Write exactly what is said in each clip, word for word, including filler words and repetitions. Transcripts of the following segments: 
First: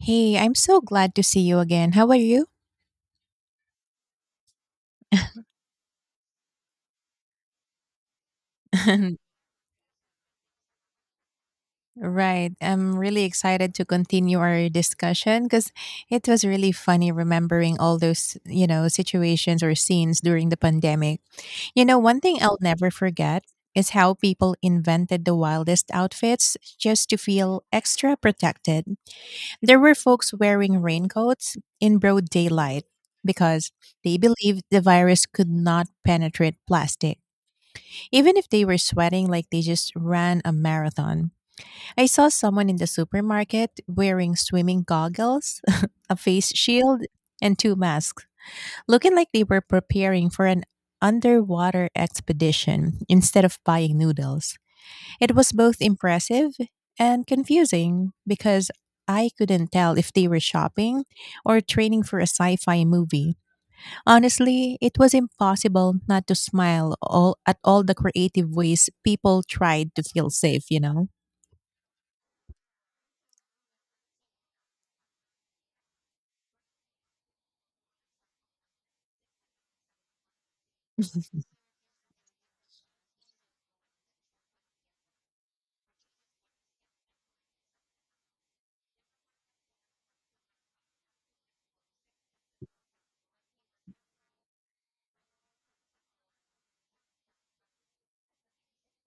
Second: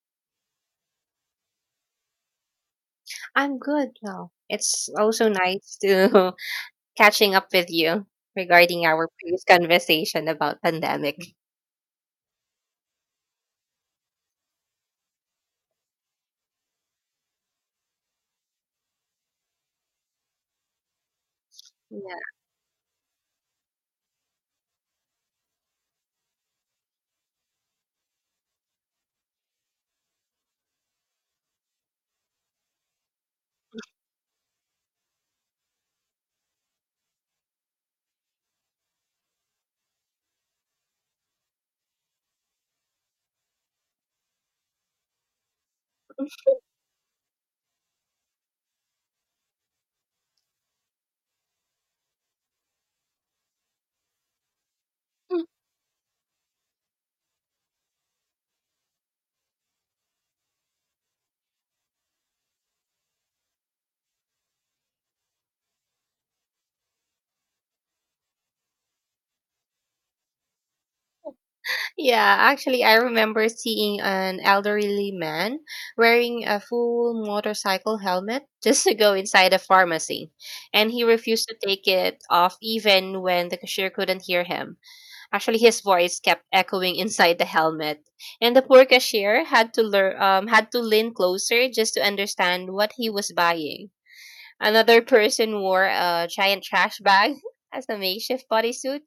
Hey, I'm so glad to see you again. How are you? I'm good now. It's also nice to catching up with you regarding our previous conversation about pandemic. Right. I'm really excited to continue our discussion because it was really funny remembering all those, you know, situations or scenes during the pandemic. You know, Yeah. one thing I'll never forget is how people invented the wildest outfits just to feel extra protected. There were folks wearing raincoats in broad daylight because they believed the virus could not penetrate plastic even if they were sweating like they just ran a marathon. I saw someone in the supermarket wearing swimming goggles, a face shield, and two masks, looking like they were preparing for an underwater expedition instead of buying noodles. It was both impressive and confusing because I couldn't tell if they were shopping or training for a sci fi movie. Honestly, it was impossible not to smile all at all the creative ways people tried to feel safe, you know? Yeah, actually I remember seeing an elderly man wearing a full motorcycle helmet just to go inside a pharmacy, and he refused to take it off even when the cashier couldn't hear him. Actually, his voice kept echoing inside the helmet, and the poor cashier had to learn, um, had to lean closer just to understand what he was buying. Another person wore a giant trash bag as a makeshift bodysuit,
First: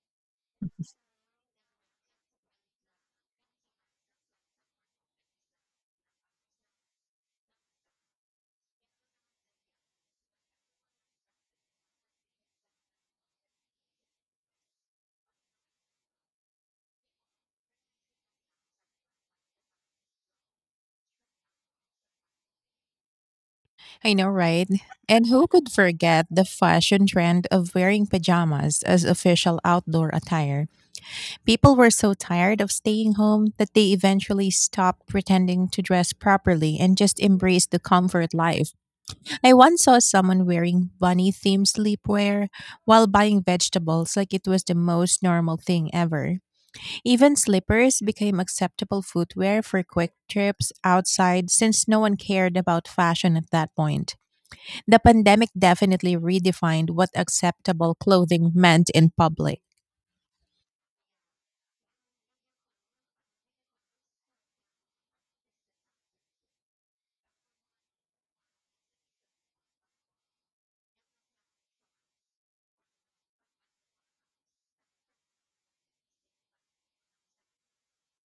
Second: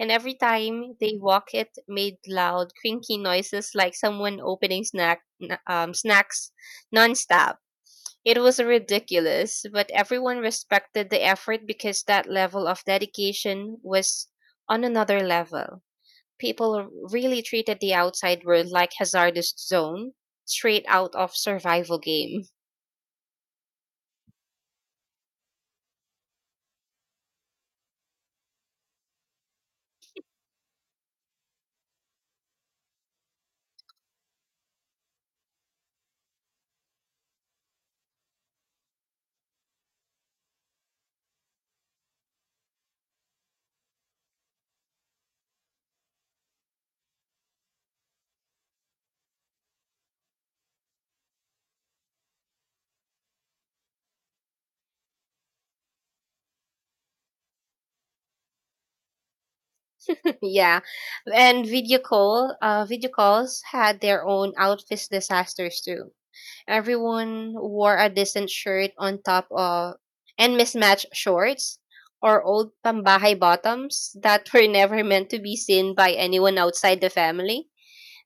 and every time they walked, it made loud, crinky noises like someone opening snack, n- um, snacks nonstop. It was ridiculous, but everyone respected the effort because that level of dedication was on another level. People really treated the outside world like hazardous zone, straight out of survival game. I know, right? And who could forget the fashion trend of wearing pajamas as official outdoor attire? People were so tired of staying home that they eventually stopped pretending to dress properly and just embraced the comfort life. I once saw someone wearing bunny themed sleepwear while buying vegetables like it was the most normal thing ever. Even slippers became acceptable footwear for quick trips outside since no one cared about fashion at that point. The pandemic definitely redefined what acceptable clothing meant in public. Yeah, and video call, uh, video calls had their own outfit disasters too. Everyone wore a decent shirt on top of and mismatched shorts or old pambahay bottoms that were never meant to be seen by anyone outside the family.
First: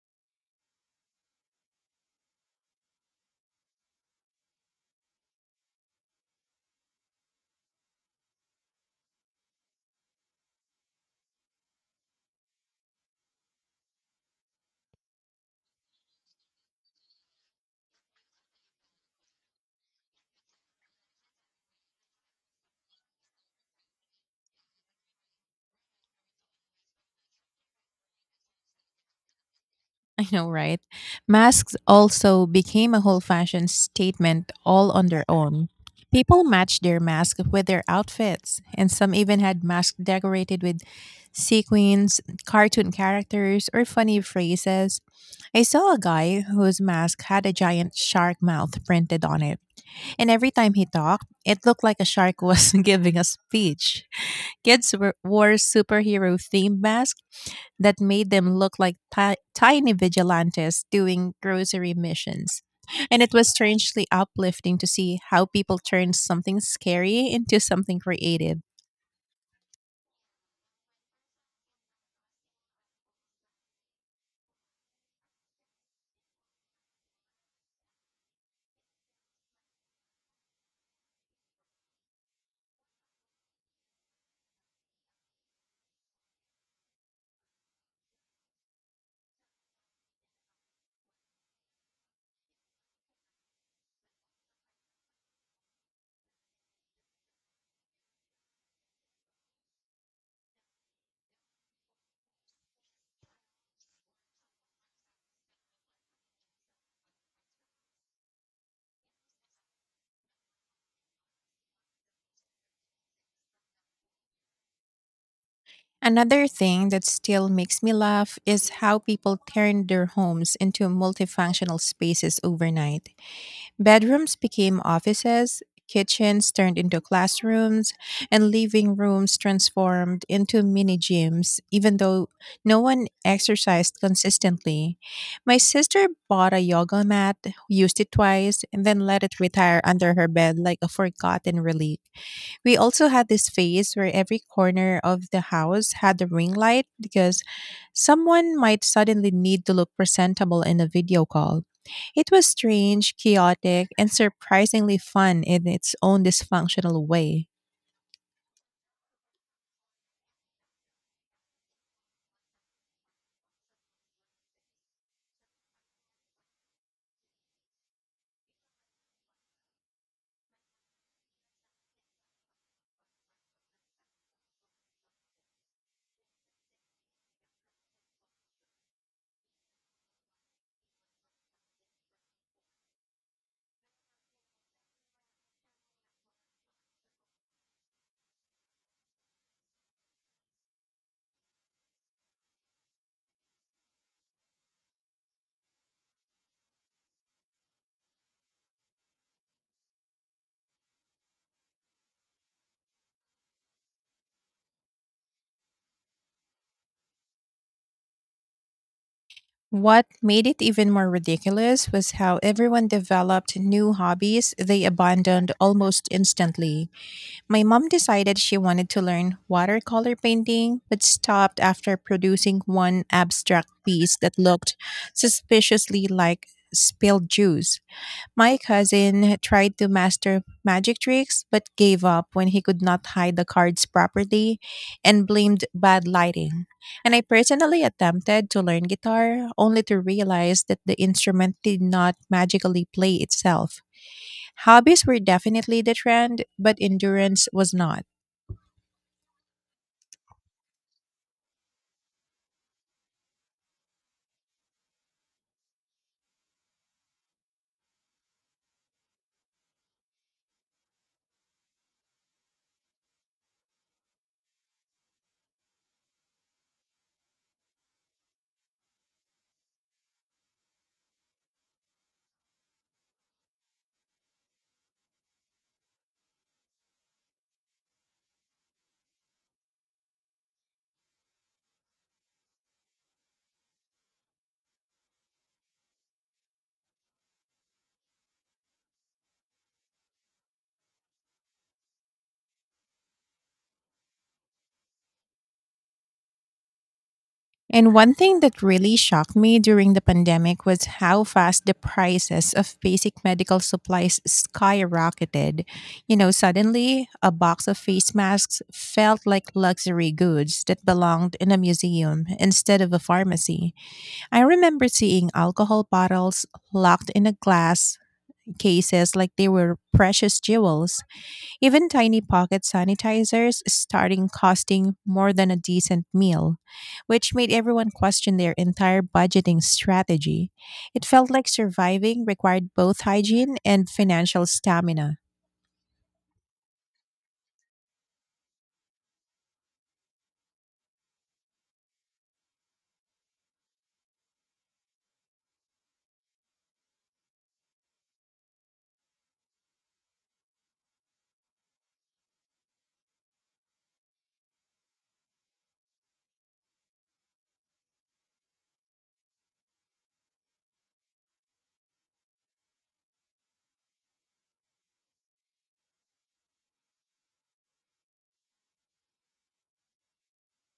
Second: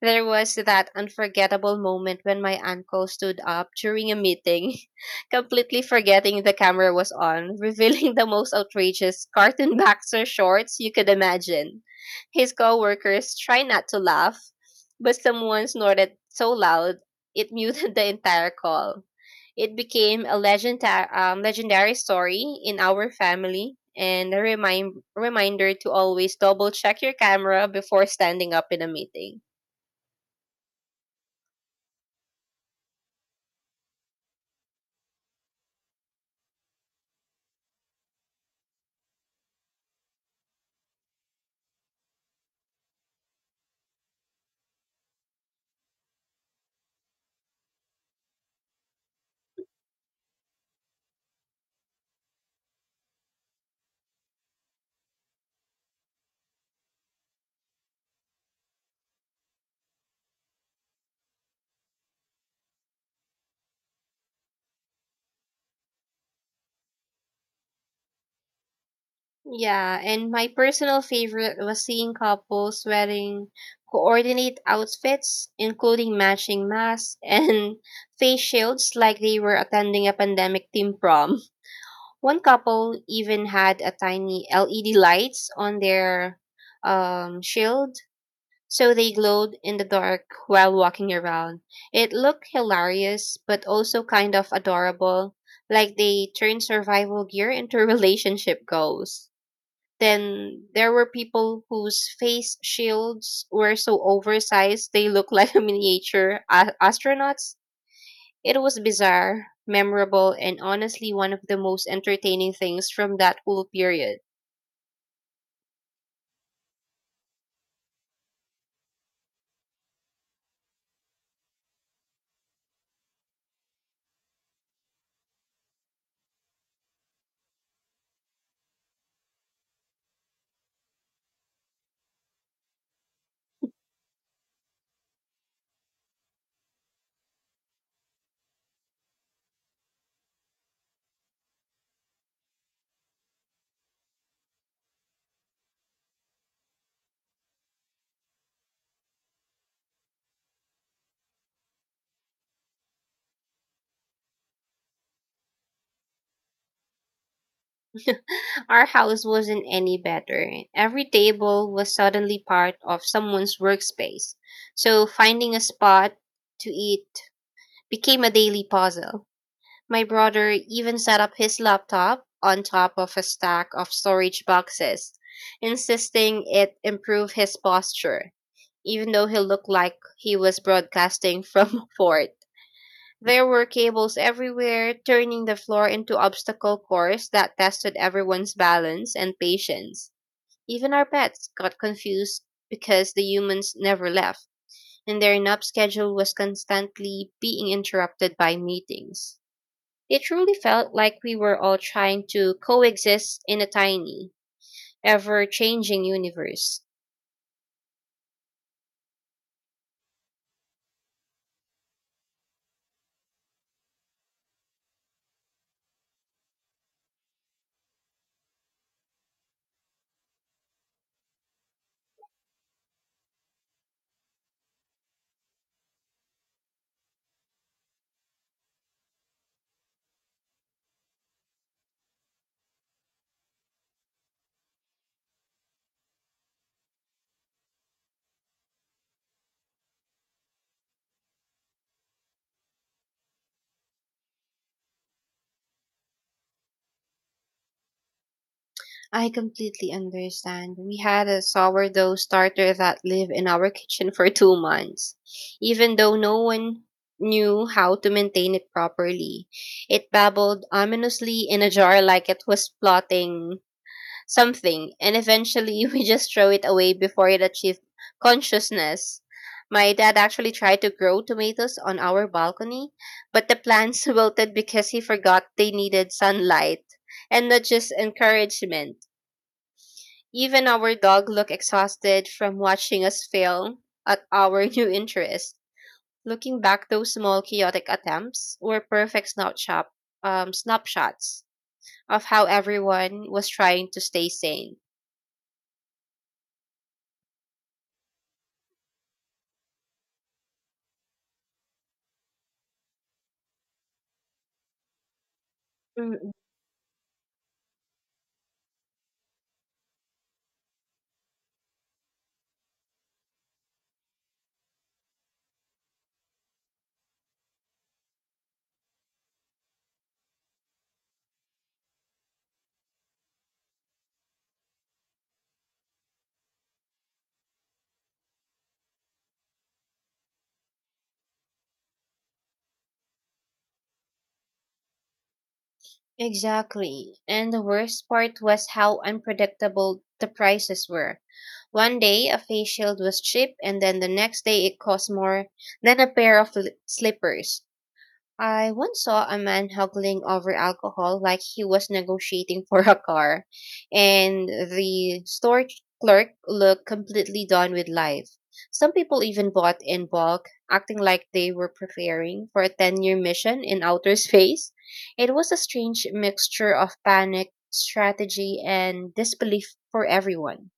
There was that unforgettable moment when my uncle stood up during a meeting, completely forgetting the camera was on, revealing the most outrageous cartoon boxer shorts you could imagine. His coworkers tried not to laugh, but someone snorted so loud it muted the entire call. It became a legendary, um, legendary story in our family, and a remind, reminder to always double check your camera before standing up in a meeting. I know, right? Masks also became a whole fashion statement all on their own. People matched their mask with their outfits, and some even had masks decorated with sequins, cartoon characters, or funny phrases. I saw a guy whose mask had a giant shark mouth printed on it, and every time he talked, it looked like a shark was giving a speech. Kids were, wore superhero themed masks that made them look like ti- tiny vigilantes doing grocery missions. And it was strangely uplifting to see how people turned something scary into something creative. Yeah, and my personal favorite was seeing couples wearing coordinate outfits, including matching masks and face shields like they were attending a pandemic team prom. One couple even had a tiny L E D lights on their um, shield, so they glowed in the dark while walking around. It looked hilarious, but also kind of adorable, like they turned survival gear into relationship goals. Then there were people whose face shields were so oversized they looked like miniature a- astronauts. It was bizarre, memorable, and honestly one of the most entertaining things from that whole period. Another thing that still makes me laugh is how people turned their homes into multifunctional spaces overnight. Bedrooms became offices, kitchens turned into classrooms, and living rooms transformed into mini gyms, even though no one exercised consistently. My sister bought a yoga mat, used it twice, and then let it retire under her bed like a forgotten relic. We also had this phase where every corner of the house had a ring light because someone might suddenly need to look presentable in a video call. It was strange, chaotic, and surprisingly fun in its own dysfunctional way. Our house wasn't any better. Every table was suddenly part of someone's workspace, so finding a spot to eat became a daily puzzle. My brother even set up his laptop on top of a stack of storage boxes, insisting it improved his posture, even though he looked like he was broadcasting from a fort. There were cables everywhere, turning the floor into obstacle course that tested everyone's balance and patience. Even our pets got confused because the humans never left, and their nap schedule was constantly being interrupted by meetings. It truly felt like we were all trying to coexist in a tiny, ever changing universe. What made it even more ridiculous was how everyone developed new hobbies they abandoned almost instantly. My mom decided she wanted to learn watercolor painting, but stopped after producing one abstract piece that looked suspiciously like spilled juice. My cousin tried to master magic tricks, but gave up when he could not hide the cards properly and blamed bad lighting. And I personally attempted to learn guitar, only to realize that the instrument did not magically play itself. Hobbies were definitely the trend, but endurance was not. I completely understand. We had a sourdough starter that lived in our kitchen for two months, even though no one knew how to maintain it properly. It babbled ominously in a jar like it was plotting something, and eventually we just throw it away before it achieves consciousness. My dad actually tried to grow tomatoes on our balcony, but the plants wilted because he forgot they needed sunlight and not just encouragement. Even our dog looked exhausted from watching us fail at our new interest. Looking back, those small chaotic attempts were perfect snapshot, um, snapshots of how everyone was trying to stay sane. And one thing that really shocked me during the pandemic was how fast the prices of basic medical supplies skyrocketed. You know, Mm. suddenly a box of face masks felt like luxury goods that belonged in a museum instead of a pharmacy. I remember seeing alcohol bottles locked in a glass cases like they were precious jewels. Even tiny pocket sanitizers starting costing more than a decent meal, which made everyone question their entire budgeting strategy. It felt like surviving required both hygiene and financial stamina. Exactly. And the worst part was how unpredictable the prices were. One day a face shield was cheap, and then the next day it cost more than a pair of l- slippers. I once saw a man haggling over alcohol like he was negotiating for a car, and the store clerk looked completely done with life. Some people even bought in bulk, acting like they were preparing for a ten year mission in outer space. It was a strange mixture of panic, strategy, and disbelief for everyone.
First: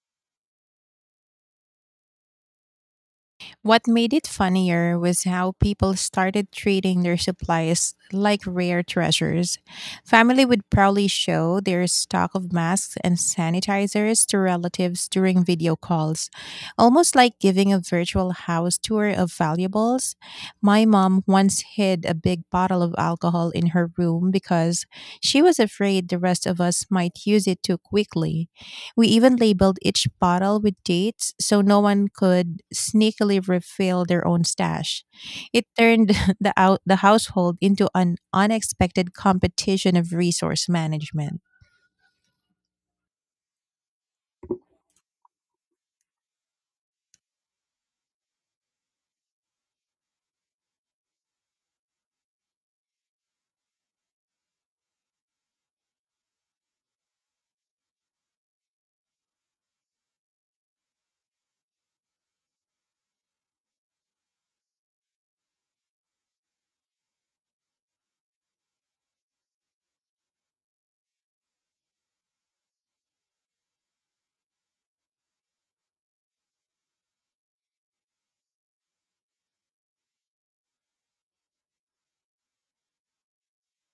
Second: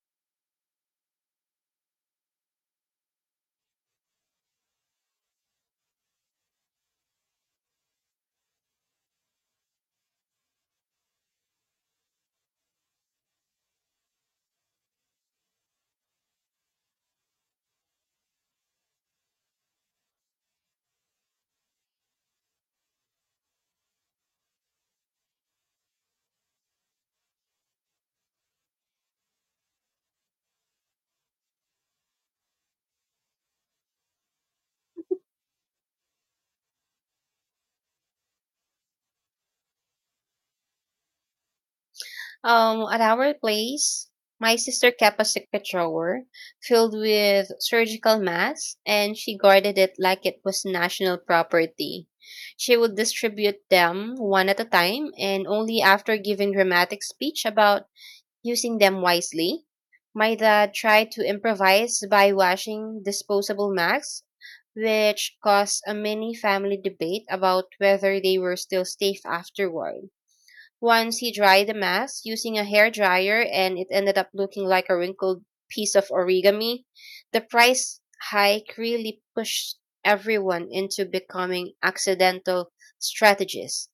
What made it funnier was how people started treating their supplies like rare treasures. Family would proudly show their stock of masks and sanitizers to relatives during video calls, almost like giving a virtual house tour of valuables. My mom once hid a big bottle of alcohol in her room because she was afraid the rest of us might use it too quickly. We even labeled each bottle with dates so no one could sneakily refill their own stash. It turned the out the household into an unexpected competition of resource management. Um, at our place, my sister kept a secret drawer filled with surgical masks, and she guarded it like it was national property. She would distribute them one at a time, and only after giving dramatic speech about using them wisely. My dad tried to improvise by washing disposable masks, which caused a mini family debate about whether they were still safe afterward. Once he dried the mass using a hair dryer, and it ended up looking like a wrinkled piece of origami. The price hike really pushed everyone into becoming accidental strategists.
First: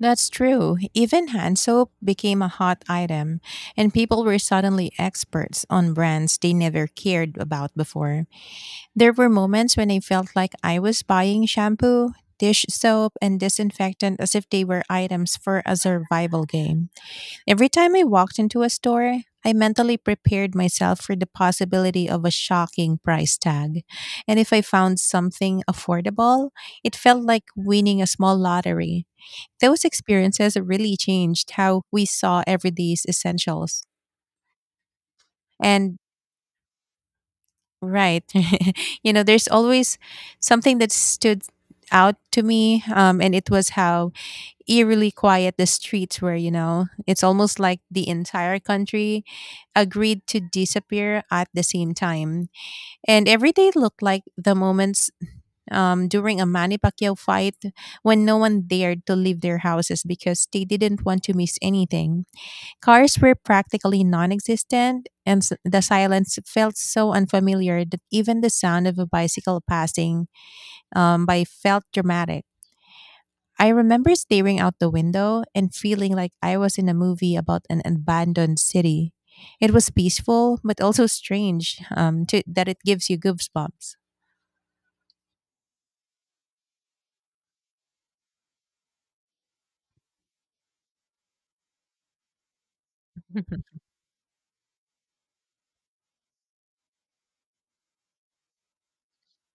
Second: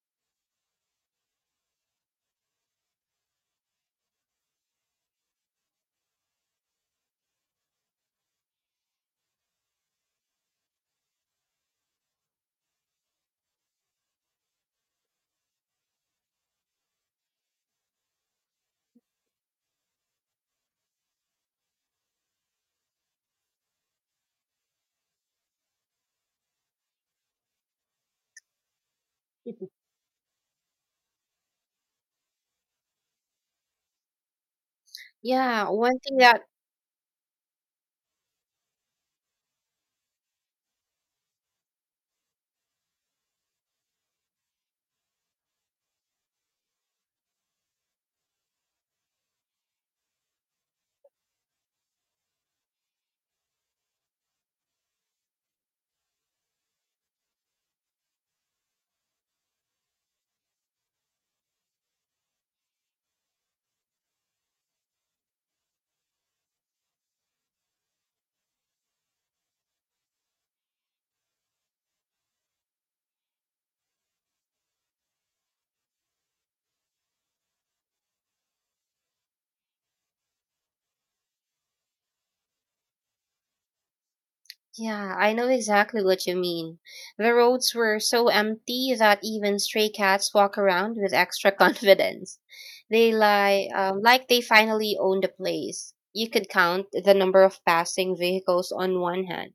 That's true. Even hand soap became a hot item, and people were suddenly experts on brands they never cared about before. There were moments when I felt like I was buying shampoo, dish soap, and disinfectant as if they were items for a survival game. Every time I walked into a store, I mentally prepared myself for the possibility of a shocking price tag. And if I found something affordable, it felt like winning a small lottery. Those experiences really changed how we saw everyday's essentials. Yeah, one And thing that right, you know, there's always something that stood out to me, um, and it was how eerily quiet the streets were. You know, it's almost like the entire country agreed to disappear at the same time, and every day looked like the moments um, during a Manny Pacquiao fight when no one dared to leave their houses because they didn't want to miss anything. Cars were practically non existent, and s- the silence felt so unfamiliar that even the sound of a bicycle passing um, by felt dramatic. I remember staring out the window and feeling like I was in a movie about an abandoned city. It was peaceful, but also strange um, to, that it gives you goosebumps. yeah, I know exactly what you mean. The roads were so empty that even stray cats walk around with extra confidence. They lie um, like they finally own the place. You could count the number of passing vehicles on one hand.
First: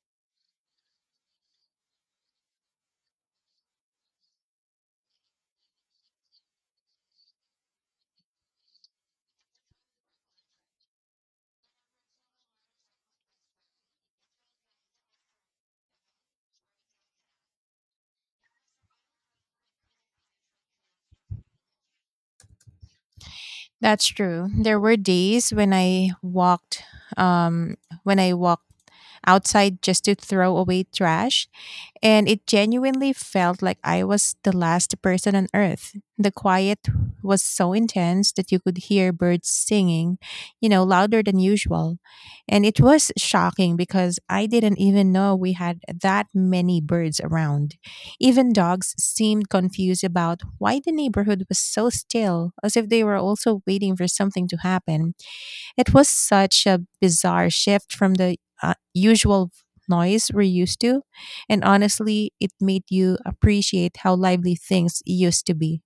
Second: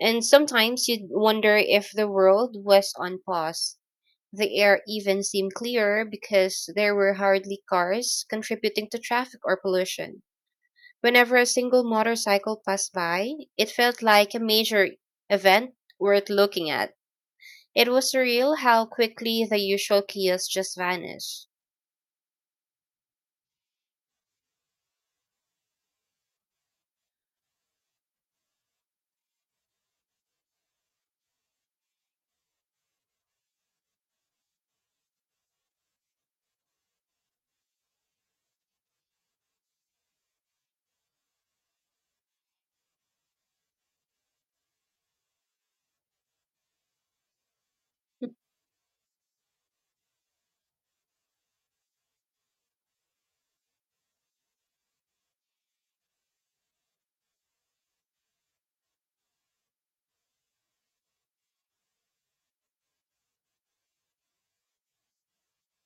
And sometimes you'd wonder if the world was on pause. The air even seemed clearer because there were hardly cars contributing to traffic or pollution. Whenever a single motorcycle passed by, it felt like a major event worth looking at. It was surreal how quickly the usual chaos just vanished. That's true. There were days when I walked um when I walked outside just to throw away trash, and it genuinely felt like I was the last person on earth. The quiet was so intense that you could hear birds singing, you know, louder than usual. And it was shocking because I didn't even know we had that many birds around. Even dogs seemed confused about why the neighborhood was so still, as if they were also waiting for something to happen. It was such a bizarre shift from the uh, usual noise we're used to, and honestly, it made you appreciate how lively things used to be.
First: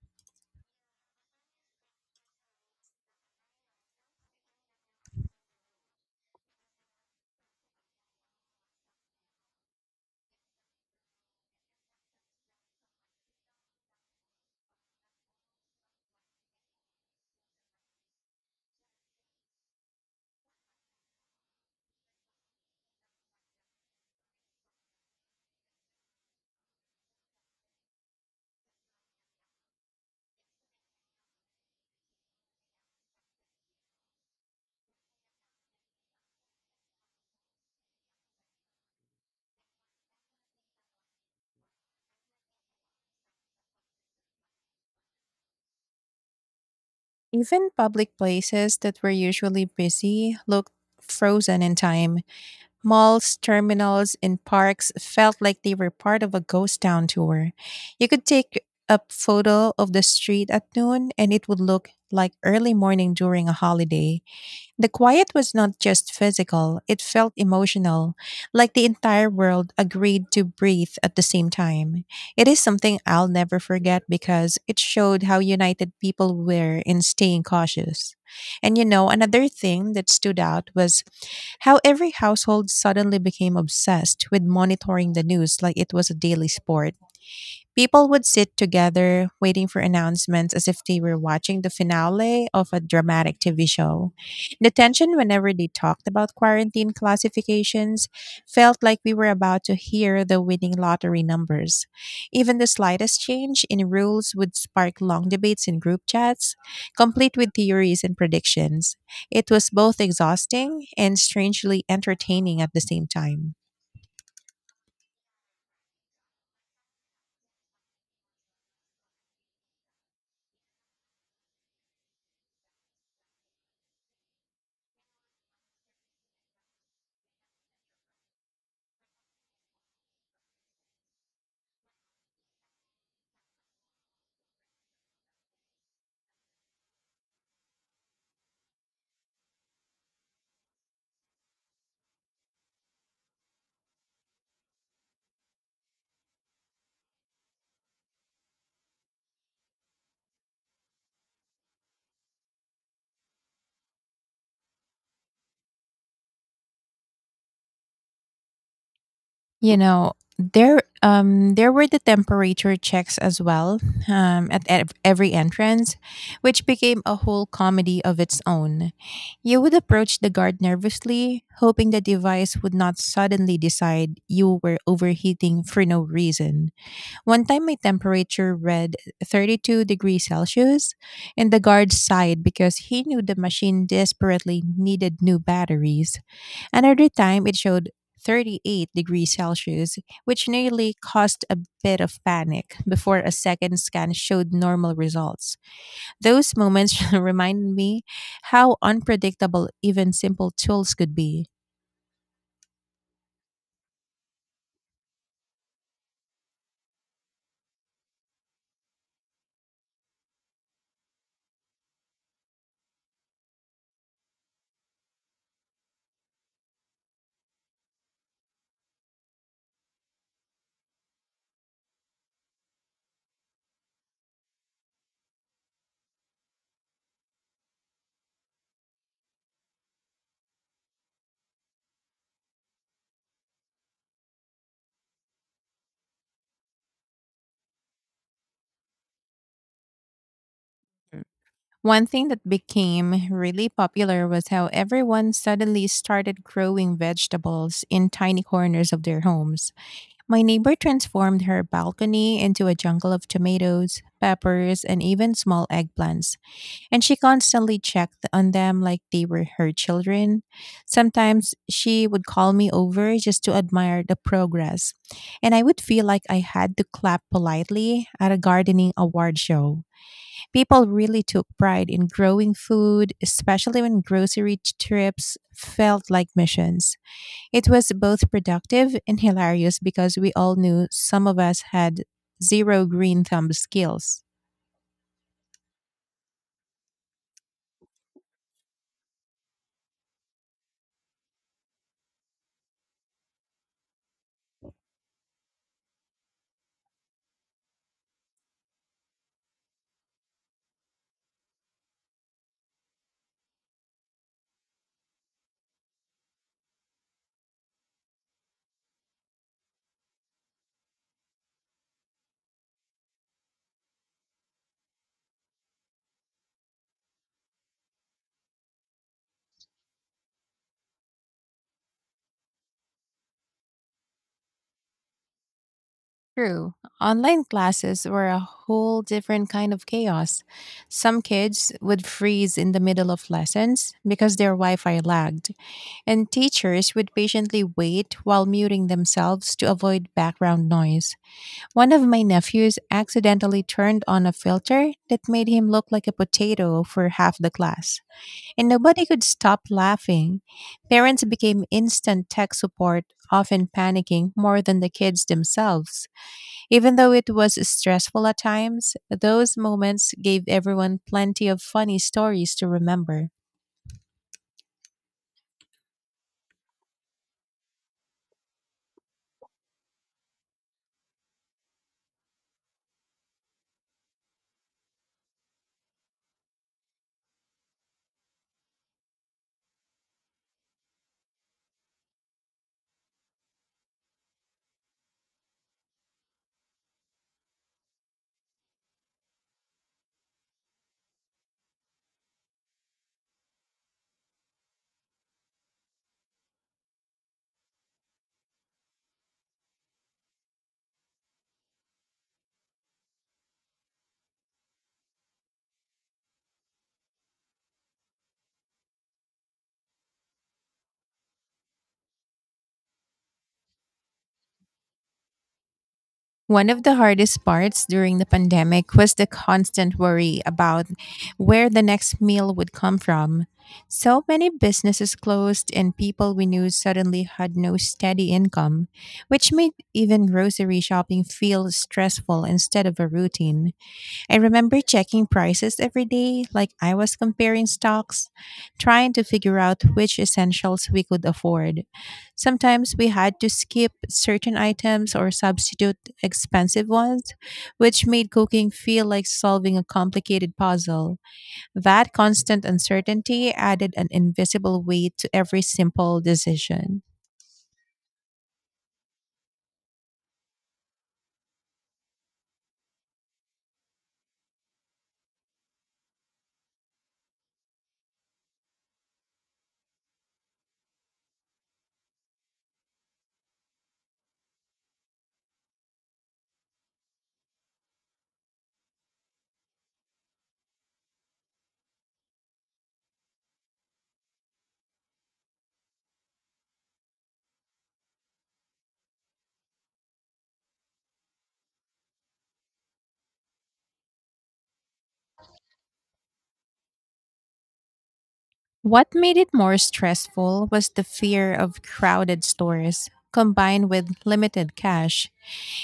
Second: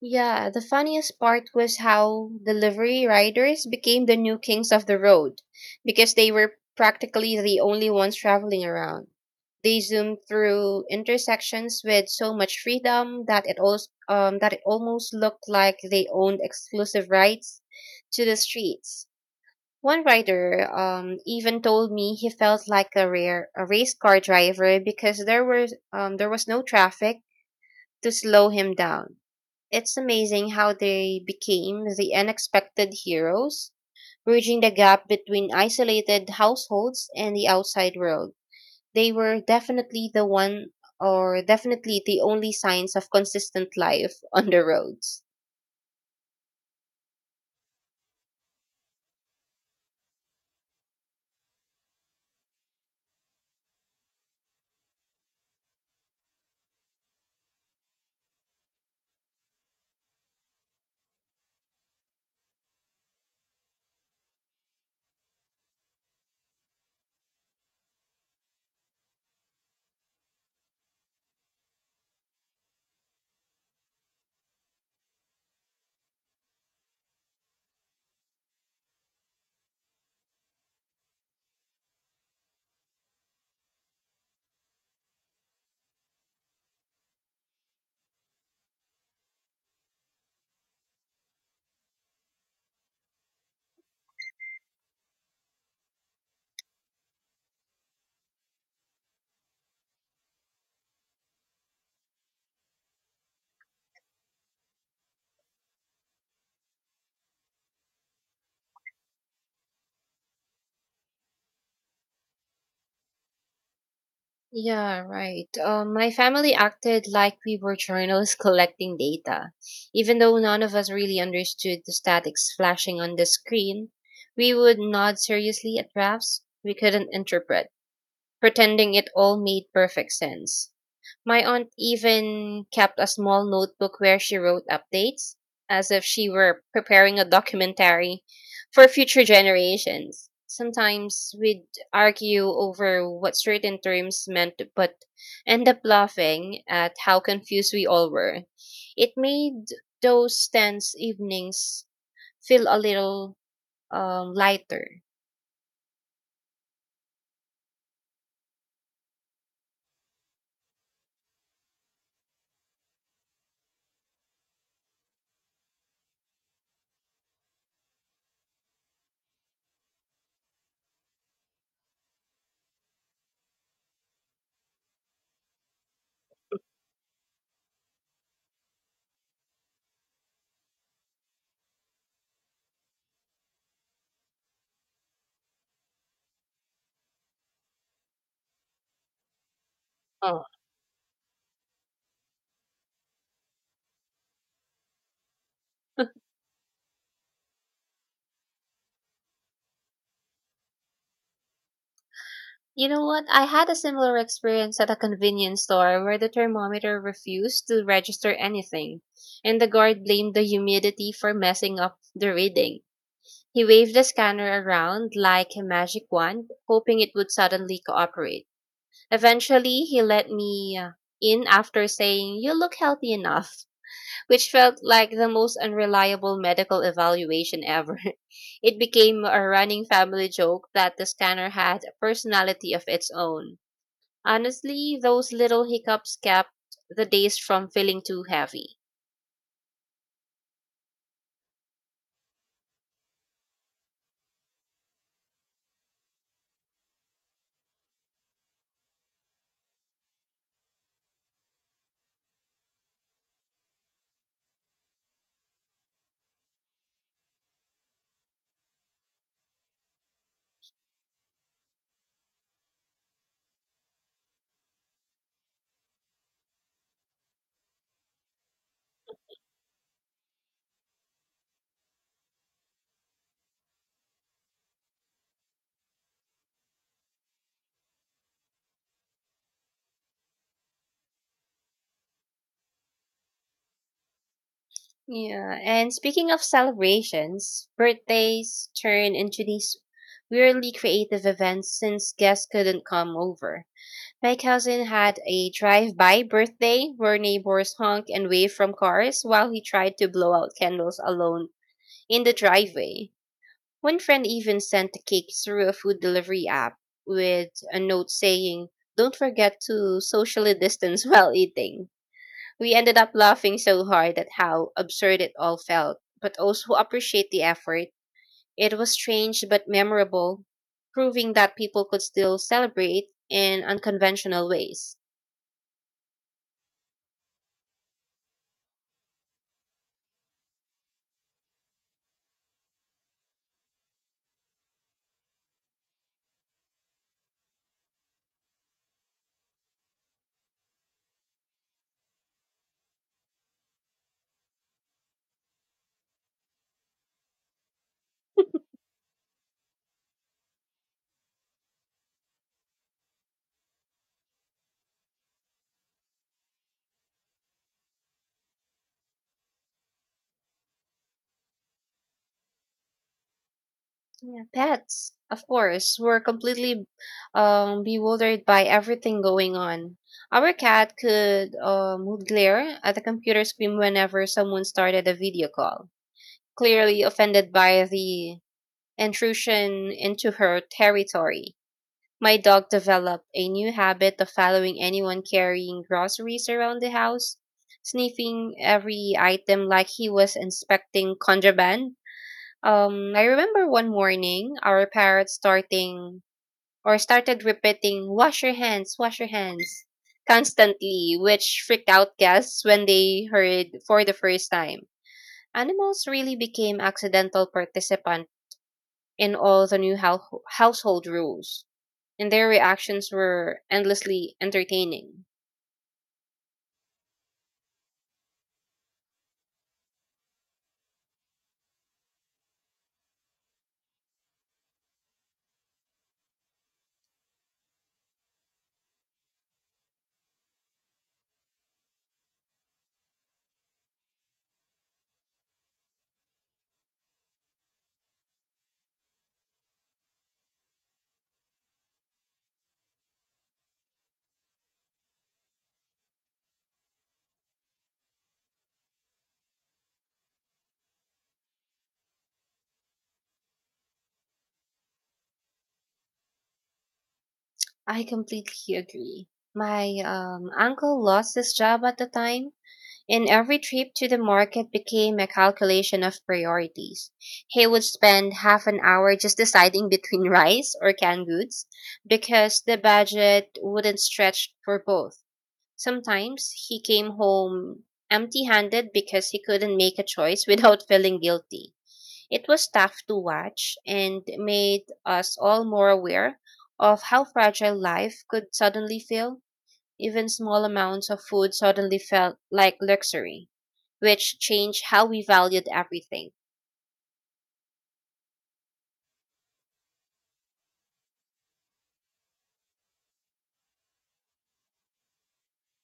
Yeah, the funniest part was how delivery riders became the new kings of the road, because they were practically the only ones traveling around. They zoomed through intersections with so much freedom that it also, um, that it almost looked like they owned exclusive rights to the streets. One rider um, even told me he felt like a rare a race car driver because there was um, there was no traffic to slow him down. It's amazing how they became the unexpected heroes, bridging the gap between isolated households and the outside world. They were definitely the one or definitely the only signs of consistent life on the roads. Even public places that were usually busy looked frozen in time. Malls, terminals, and parks felt like they were part of a ghost town tour. You could take a photo of the street at noon and it would look like early morning during a holiday. The quiet was not just physical, it felt emotional, like the entire world agreed to breathe at the same time. It is something I'll never forget because it showed how united people were in staying cautious. And you know, another thing that stood out was how every household suddenly became obsessed with monitoring the news like it was a daily sport. People would sit together waiting for announcements as if they were watching the finale of a dramatic T V show. The tension whenever they talked about quarantine classifications felt like we were about to hear the winning lottery numbers. Even the slightest change in rules would spark long debates in group chats, complete with theories and predictions. It was both exhausting and strangely entertaining at the same time. Yeah, right. Um, my family acted like we were journalists collecting data. Even though none of us really understood the statics flashing on the screen, we would nod seriously at graphs we couldn't interpret, pretending it all made perfect sense. My aunt even kept a small notebook where she wrote updates, as if she were preparing a documentary for future generations. Sometimes we'd argue over what certain terms meant, but end up laughing at how confused we all were. It made those tense evenings feel a little um, lighter. You know, there um there were the temperature checks as well, um at ev- every entrance, which became a whole comedy of its own. You would approach the guard nervously, hoping the device would not suddenly decide you were overheating for no reason. One time my temperature read thirty-two degrees Celsius, and the guard sighed because he knew the machine desperately needed new batteries. Another time it showed thirty-eight degrees Celsius, which nearly caused a bit of panic before a second scan showed normal results. Those moments reminded me how unpredictable even simple tools could be. You know what? I had a similar experience at a convenience store where the thermometer refused to register anything, and the guard blamed the humidity for messing up the reading. He waved the scanner around like a magic wand, hoping it would suddenly cooperate. Eventually, he let me uh, in after saying, "You look healthy enough," which felt like the most unreliable medical evaluation ever. It became a running family joke that the scanner had a personality of its own. Honestly, those little hiccups kept the days from feeling too heavy. One thing that became really popular was how everyone suddenly started growing vegetables in tiny corners of their homes. My neighbor transformed her balcony into a jungle of tomatoes, peppers, and even small eggplants. And she constantly checked on them like they were her children. Sometimes she would call me over just to admire the progress, and I would feel like I had to clap politely at a gardening award show. People really took pride in growing food, especially when grocery t- trips felt like missions. It was both productive and hilarious because we all knew some of us had zero green thumb skills. Yeah, and speaking of celebrations, birthdays turn into these weirdly creative events since guests couldn't come over. My cousin had a drive-by birthday where neighbors honk and wave from cars while he tried to blow out candles alone in the driveway. One friend even sent the cake through a food delivery app with a note saying, "Don't forget to socially distance while eating." We ended up laughing so hard at how absurd it all felt, but also appreciate the effort. It was strange but memorable, proving that people could still celebrate in unconventional ways. True. Online classes were a whole different kind of chaos. Some kids would freeze in the middle of lessons because their Wi Fi lagged, and teachers would patiently wait while muting themselves to avoid background noise. One of my nephews accidentally turned on a filter that made him look like a potato for half the class, and nobody could stop laughing. Parents became instant tech support, often panicking more than the kids themselves. Even though it was stressful at times, those moments gave everyone plenty of funny stories to remember. Yeah, pets, of course, were completely um, bewildered by everything going on. Our cat could um, would glare at the computer screen whenever someone started a video call, clearly offended by the intrusion into her territory. My dog developed a new habit of following anyone carrying groceries around the house, sniffing every item like he was inspecting contraband. Um, I remember one morning our parrot starting or started repeating "wash your hands, wash your hands" constantly, which freaked out guests when they heard for the first time. Animals really became accidental participant in all the new hou- household rules, and their reactions were endlessly entertaining. One of the hardest parts during the pandemic was the constant worry about where the next meal would come from. So many businesses closed, and people we knew suddenly had no steady income, which made even grocery shopping feel stressful instead of a routine. I remember checking prices every day, like I was comparing stocks, trying to figure out which essentials we could afford. Sometimes we had to skip certain items or substitute expensive ones, which made cooking feel like solving a complicated puzzle. That constant uncertainty added an invisible weight to every simple decision. I completely agree. My um, uncle lost his job at the time. And every trip to the market became a calculation of priorities. He would spend half an hour just deciding between rice or canned goods because the budget wouldn't stretch for both. Sometimes he came home empty handed because he couldn't make a choice without feeling guilty. It was tough to watch and made us all more aware of how fragile life could suddenly feel. Even small amounts of food suddenly felt like luxury, which changed how we valued everything. What made it more stressful was the fear of crowded stores combined with limited cash.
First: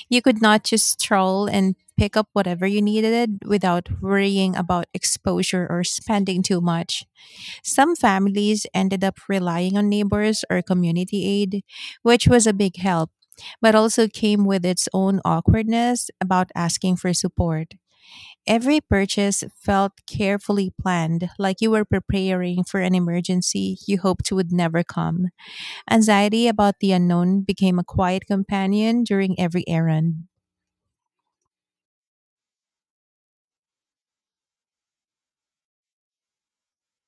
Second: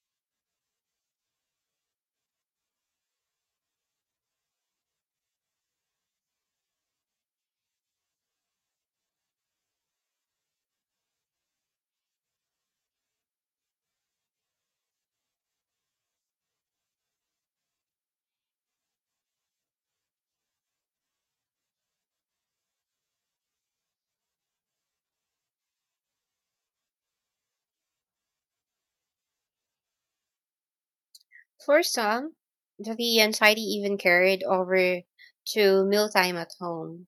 You could not just stroll and pick up whatever you needed without worrying about exposure or spending too much. Some families ended up relying on neighbors or community aid, which was a big help, but also came with its own awkwardness about asking for support. Every purchase felt carefully planned, like you were preparing for an emergency you hoped would never come. Anxiety about the unknown became a quiet companion during every errand. For some, the anxiety even carried over to mealtime at home.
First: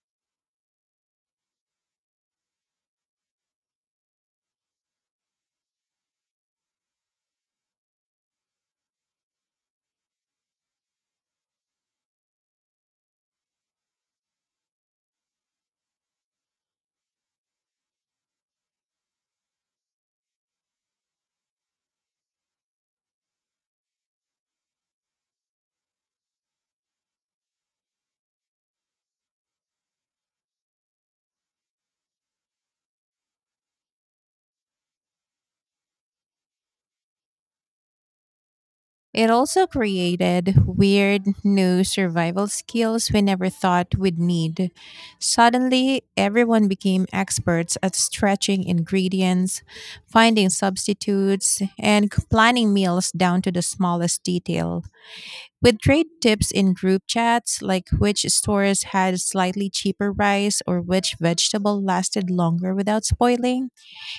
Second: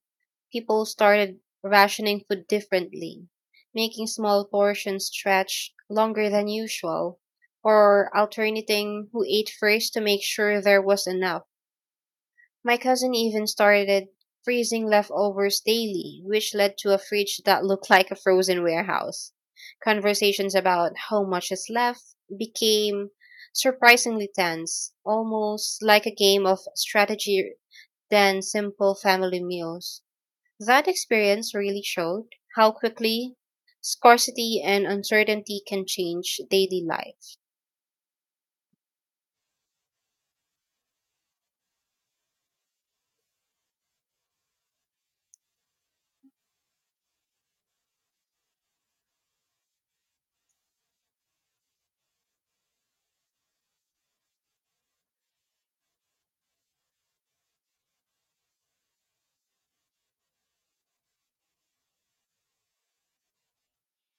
People started rationing food differently, making small portions stretch longer than usual, or alternating who ate first to make sure there was enough. My cousin even started freezing leftovers daily, which led to a fridge that looked like a frozen warehouse. Conversations about how much is left became surprisingly tense, almost like a game of strategy than simple family meals. That experience really showed how quickly scarcity and uncertainty can change daily life. It also created weird new survival skills we never thought we'd need. Suddenly, everyone became experts at stretching ingredients, finding substitutes, and c- planning meals down to the smallest detail. With trade tips in group chats, like which stores had slightly cheaper rice or which vegetable lasted longer without spoiling,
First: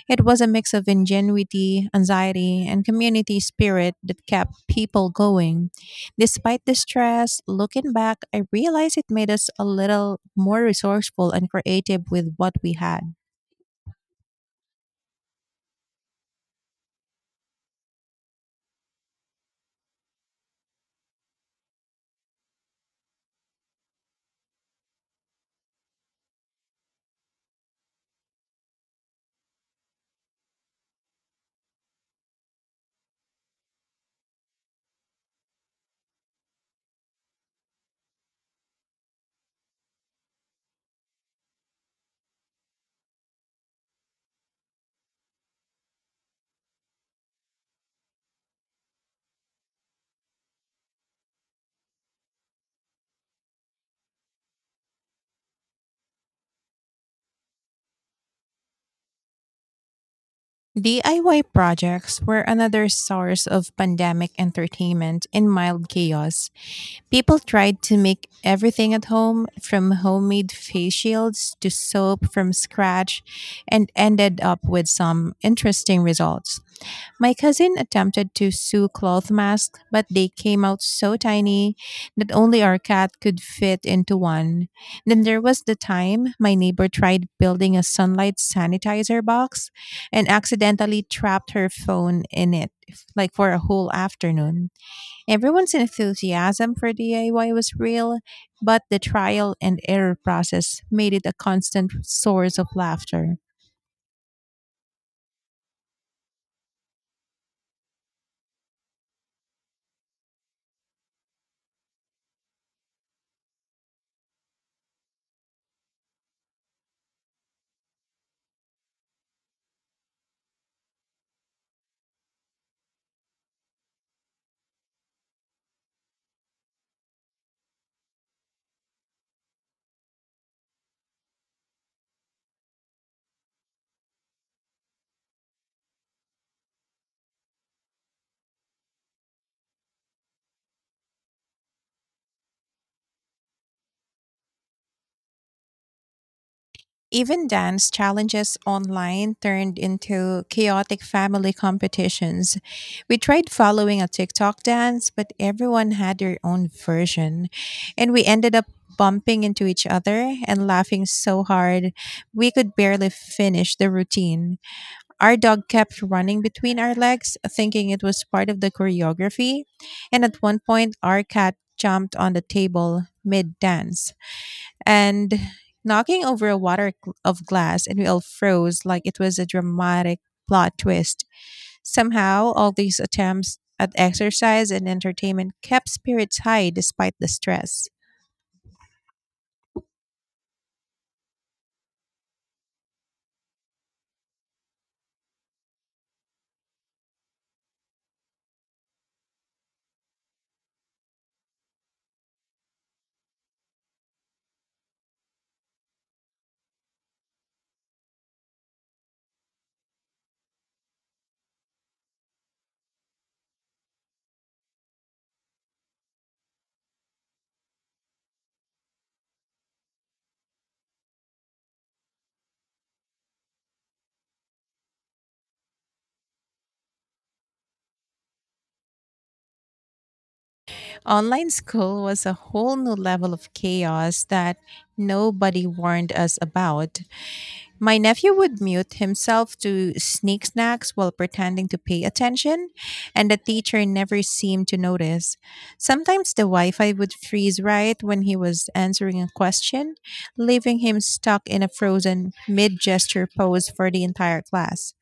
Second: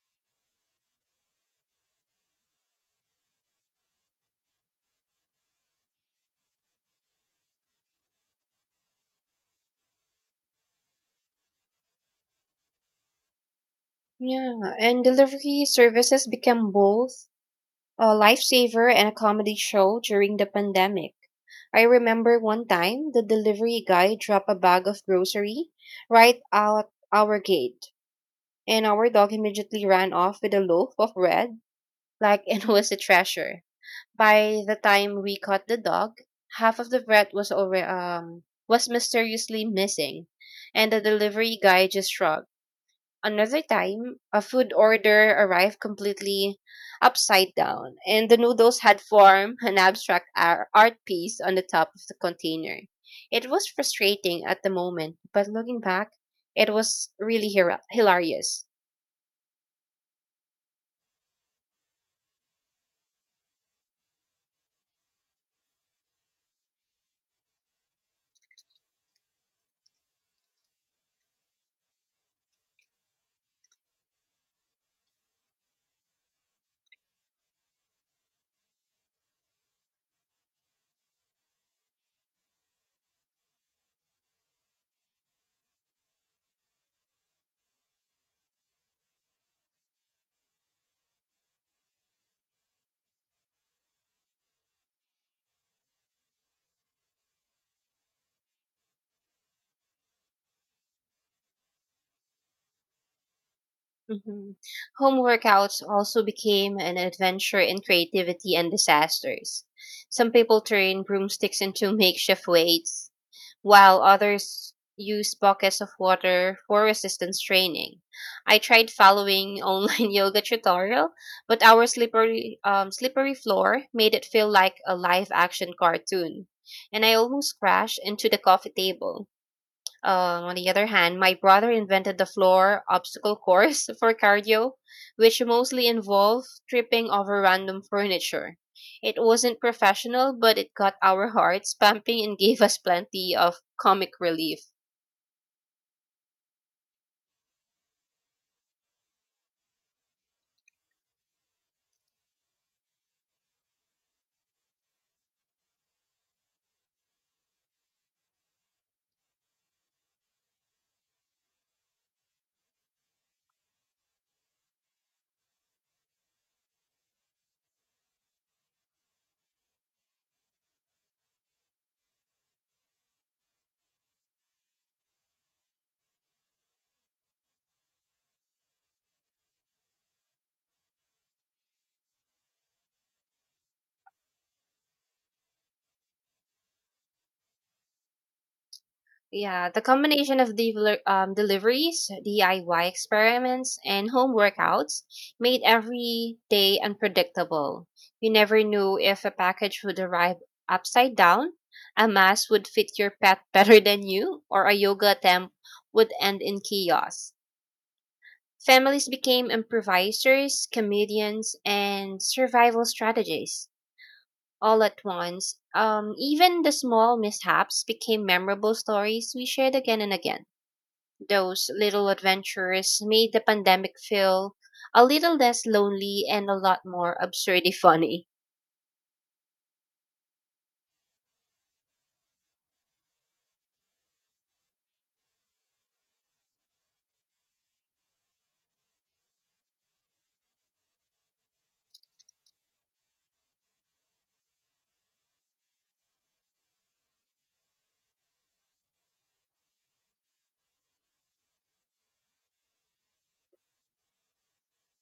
it was a mix of ingenuity, anxiety, and community spirit that kept people going. Despite the stress, looking back, I realized it made us a little more resourceful and creative with what we had. Yeah, and delivery services became both a lifesaver and a comedy show during the pandemic. I remember one time the delivery guy dropped a bag of grocery right out our gate, and our dog immediately ran off with a loaf of bread like it was a treasure. By the time we caught the dog, half of the bread was over um was mysteriously missing, and the delivery guy just shrugged. Another time, a food order arrived completely upside down, and the noodles had formed an abstract ar- art piece on the top of the container. It was frustrating at the moment, but looking back, it was really hira- hilarious. D I Y projects were another source of pandemic entertainment and mild chaos. People tried to make everything at home, from homemade face shields to soap from scratch, and ended up with some interesting results. My cousin attempted to sew cloth masks, but they came out so tiny that only our cat could fit into one. Then there was the time my neighbor tried building a sunlight sanitizer box and accidentally trapped her phone in it, like for a whole afternoon. Everyone's enthusiasm for D I Y was real, but the trial and error process made it a constant source of laughter. Mhm. Home workouts also became an adventure in creativity and disasters. Some people turned broomsticks into makeshift weights, while others use buckets of water for resistance training. I tried following online yoga tutorial, but our slippery um, slippery floor made it feel like a live action cartoon, and I almost crashed into the coffee table. Um, on the other hand, my brother invented the floor obstacle course for cardio, which mostly involved tripping over random furniture. It wasn't professional, but it got our hearts pumping and gave us plenty of comic relief. Even dance challenges online turned into chaotic family competitions. We tried following a TikTok dance, but everyone had their own version. And we ended up bumping into each other and laughing so hard, we could barely finish the routine. Our dog kept running between our legs, thinking it was part of the choreography. And at one point, our cat jumped on the table mid dance and knocking over a water gl- of glass, and we all froze like it was a dramatic plot twist. Somehow, all these attempts at exercise and entertainment kept spirits high despite the stress. Yeah, the combination of deliver- um, deliveries, D I Y experiments, and home workouts made every day unpredictable. You never knew if a package would arrive upside down, a mask would fit your pet better than you, or a yoga attempt would end in chaos. Families became improvisers, comedians, and survival strategists all at once. Um, even the small mishaps became memorable stories we shared again and again. Those little adventures made the pandemic feel a little less lonely and a lot more absurdly funny. Online school was a whole new level of chaos that nobody warned us about. My nephew would mute himself to sneak snacks while pretending to pay attention, and the teacher never seemed to notice. Sometimes the Wi Fi would freeze right when he was answering a question, leaving him stuck in a frozen mid gesture pose for the entire class.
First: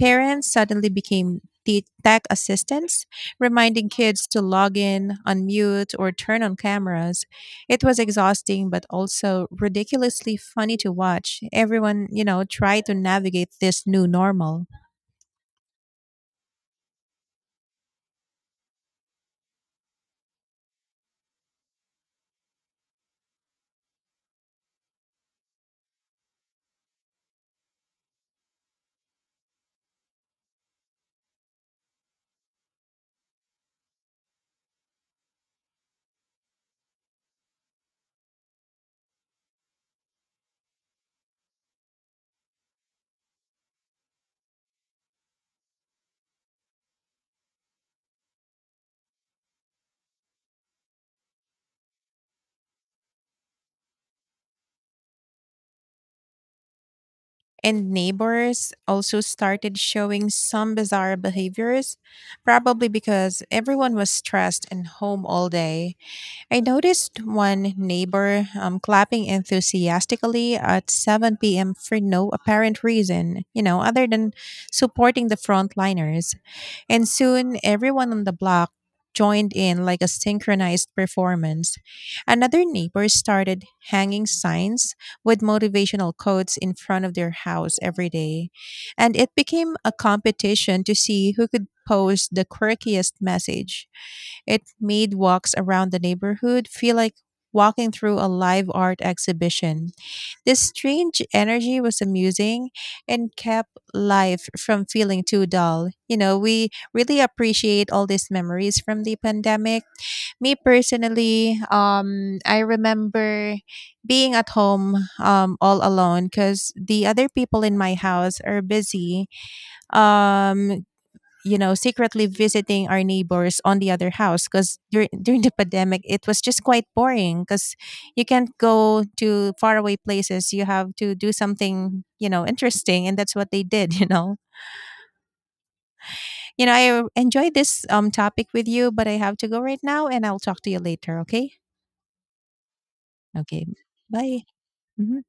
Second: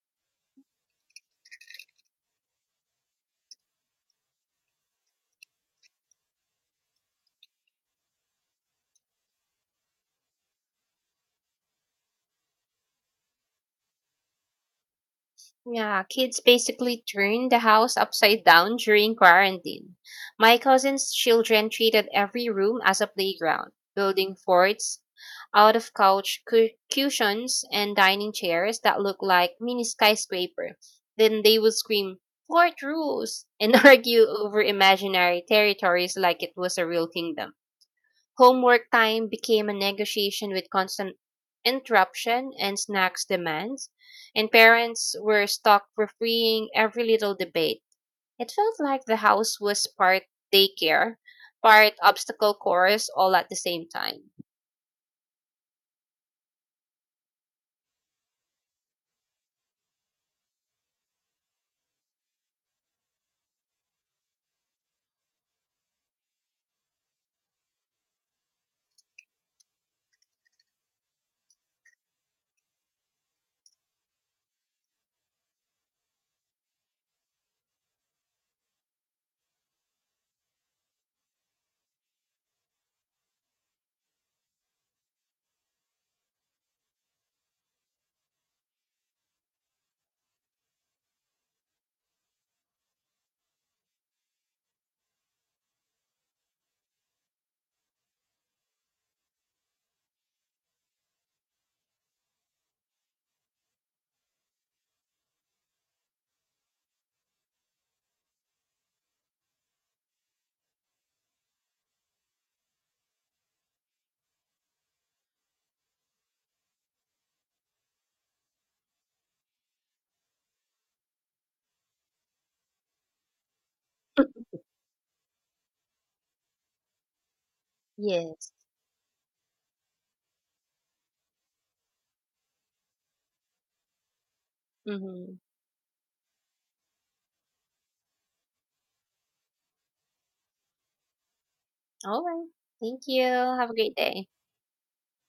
Parents suddenly became te- tech assistants, reminding kids to log in, unmute, or turn on cameras. It was exhausting, but also ridiculously funny to watch. Everyone, you know, tried to navigate this new normal. Yeah, kids basically turned the house upside down during quarantine. My cousin's children treated every room as a playground, building forts out of couch cu- cushions and dining chairs that look like mini skyscraper. Then they would scream, "Fort rules!" and argue over imaginary territories like it was a real kingdom. Homework time became a negotiation with constant interruption and snacks demands, and parents were stuck refereeing every little debate. It felt like the house was part daycare, part obstacle course, all at the same time. And neighbors also started showing some bizarre behaviors, probably because everyone was stressed and home all day. I noticed one neighbor um, clapping enthusiastically at seven p m for no apparent reason, you know, other than supporting the frontliners. And soon everyone on the block joined in like a synchronized performance. Another neighbor started hanging signs with motivational quotes in front of their house every day. And it became a competition to see who could post the quirkiest message. It made walks around the neighborhood feel like walking through a live art exhibition. This strange energy was amusing and kept life from feeling too dull. You know, we really appreciate all these memories from the pandemic. Me personally, um, I remember being at home um, all alone, because the other people in my house are busy, um you know secretly visiting our neighbors on the other house, because during during the pandemic, it was just quite boring, because you Yes. can't go to faraway places. You have to do something you know interesting, and that's what they did. you know Mm-hmm. you know I enjoyed this um topic with you, but I have to go right now, and I'll talk to you later. Okay? All right. Thank you. Okay. Have a great day. Bye. Mhm.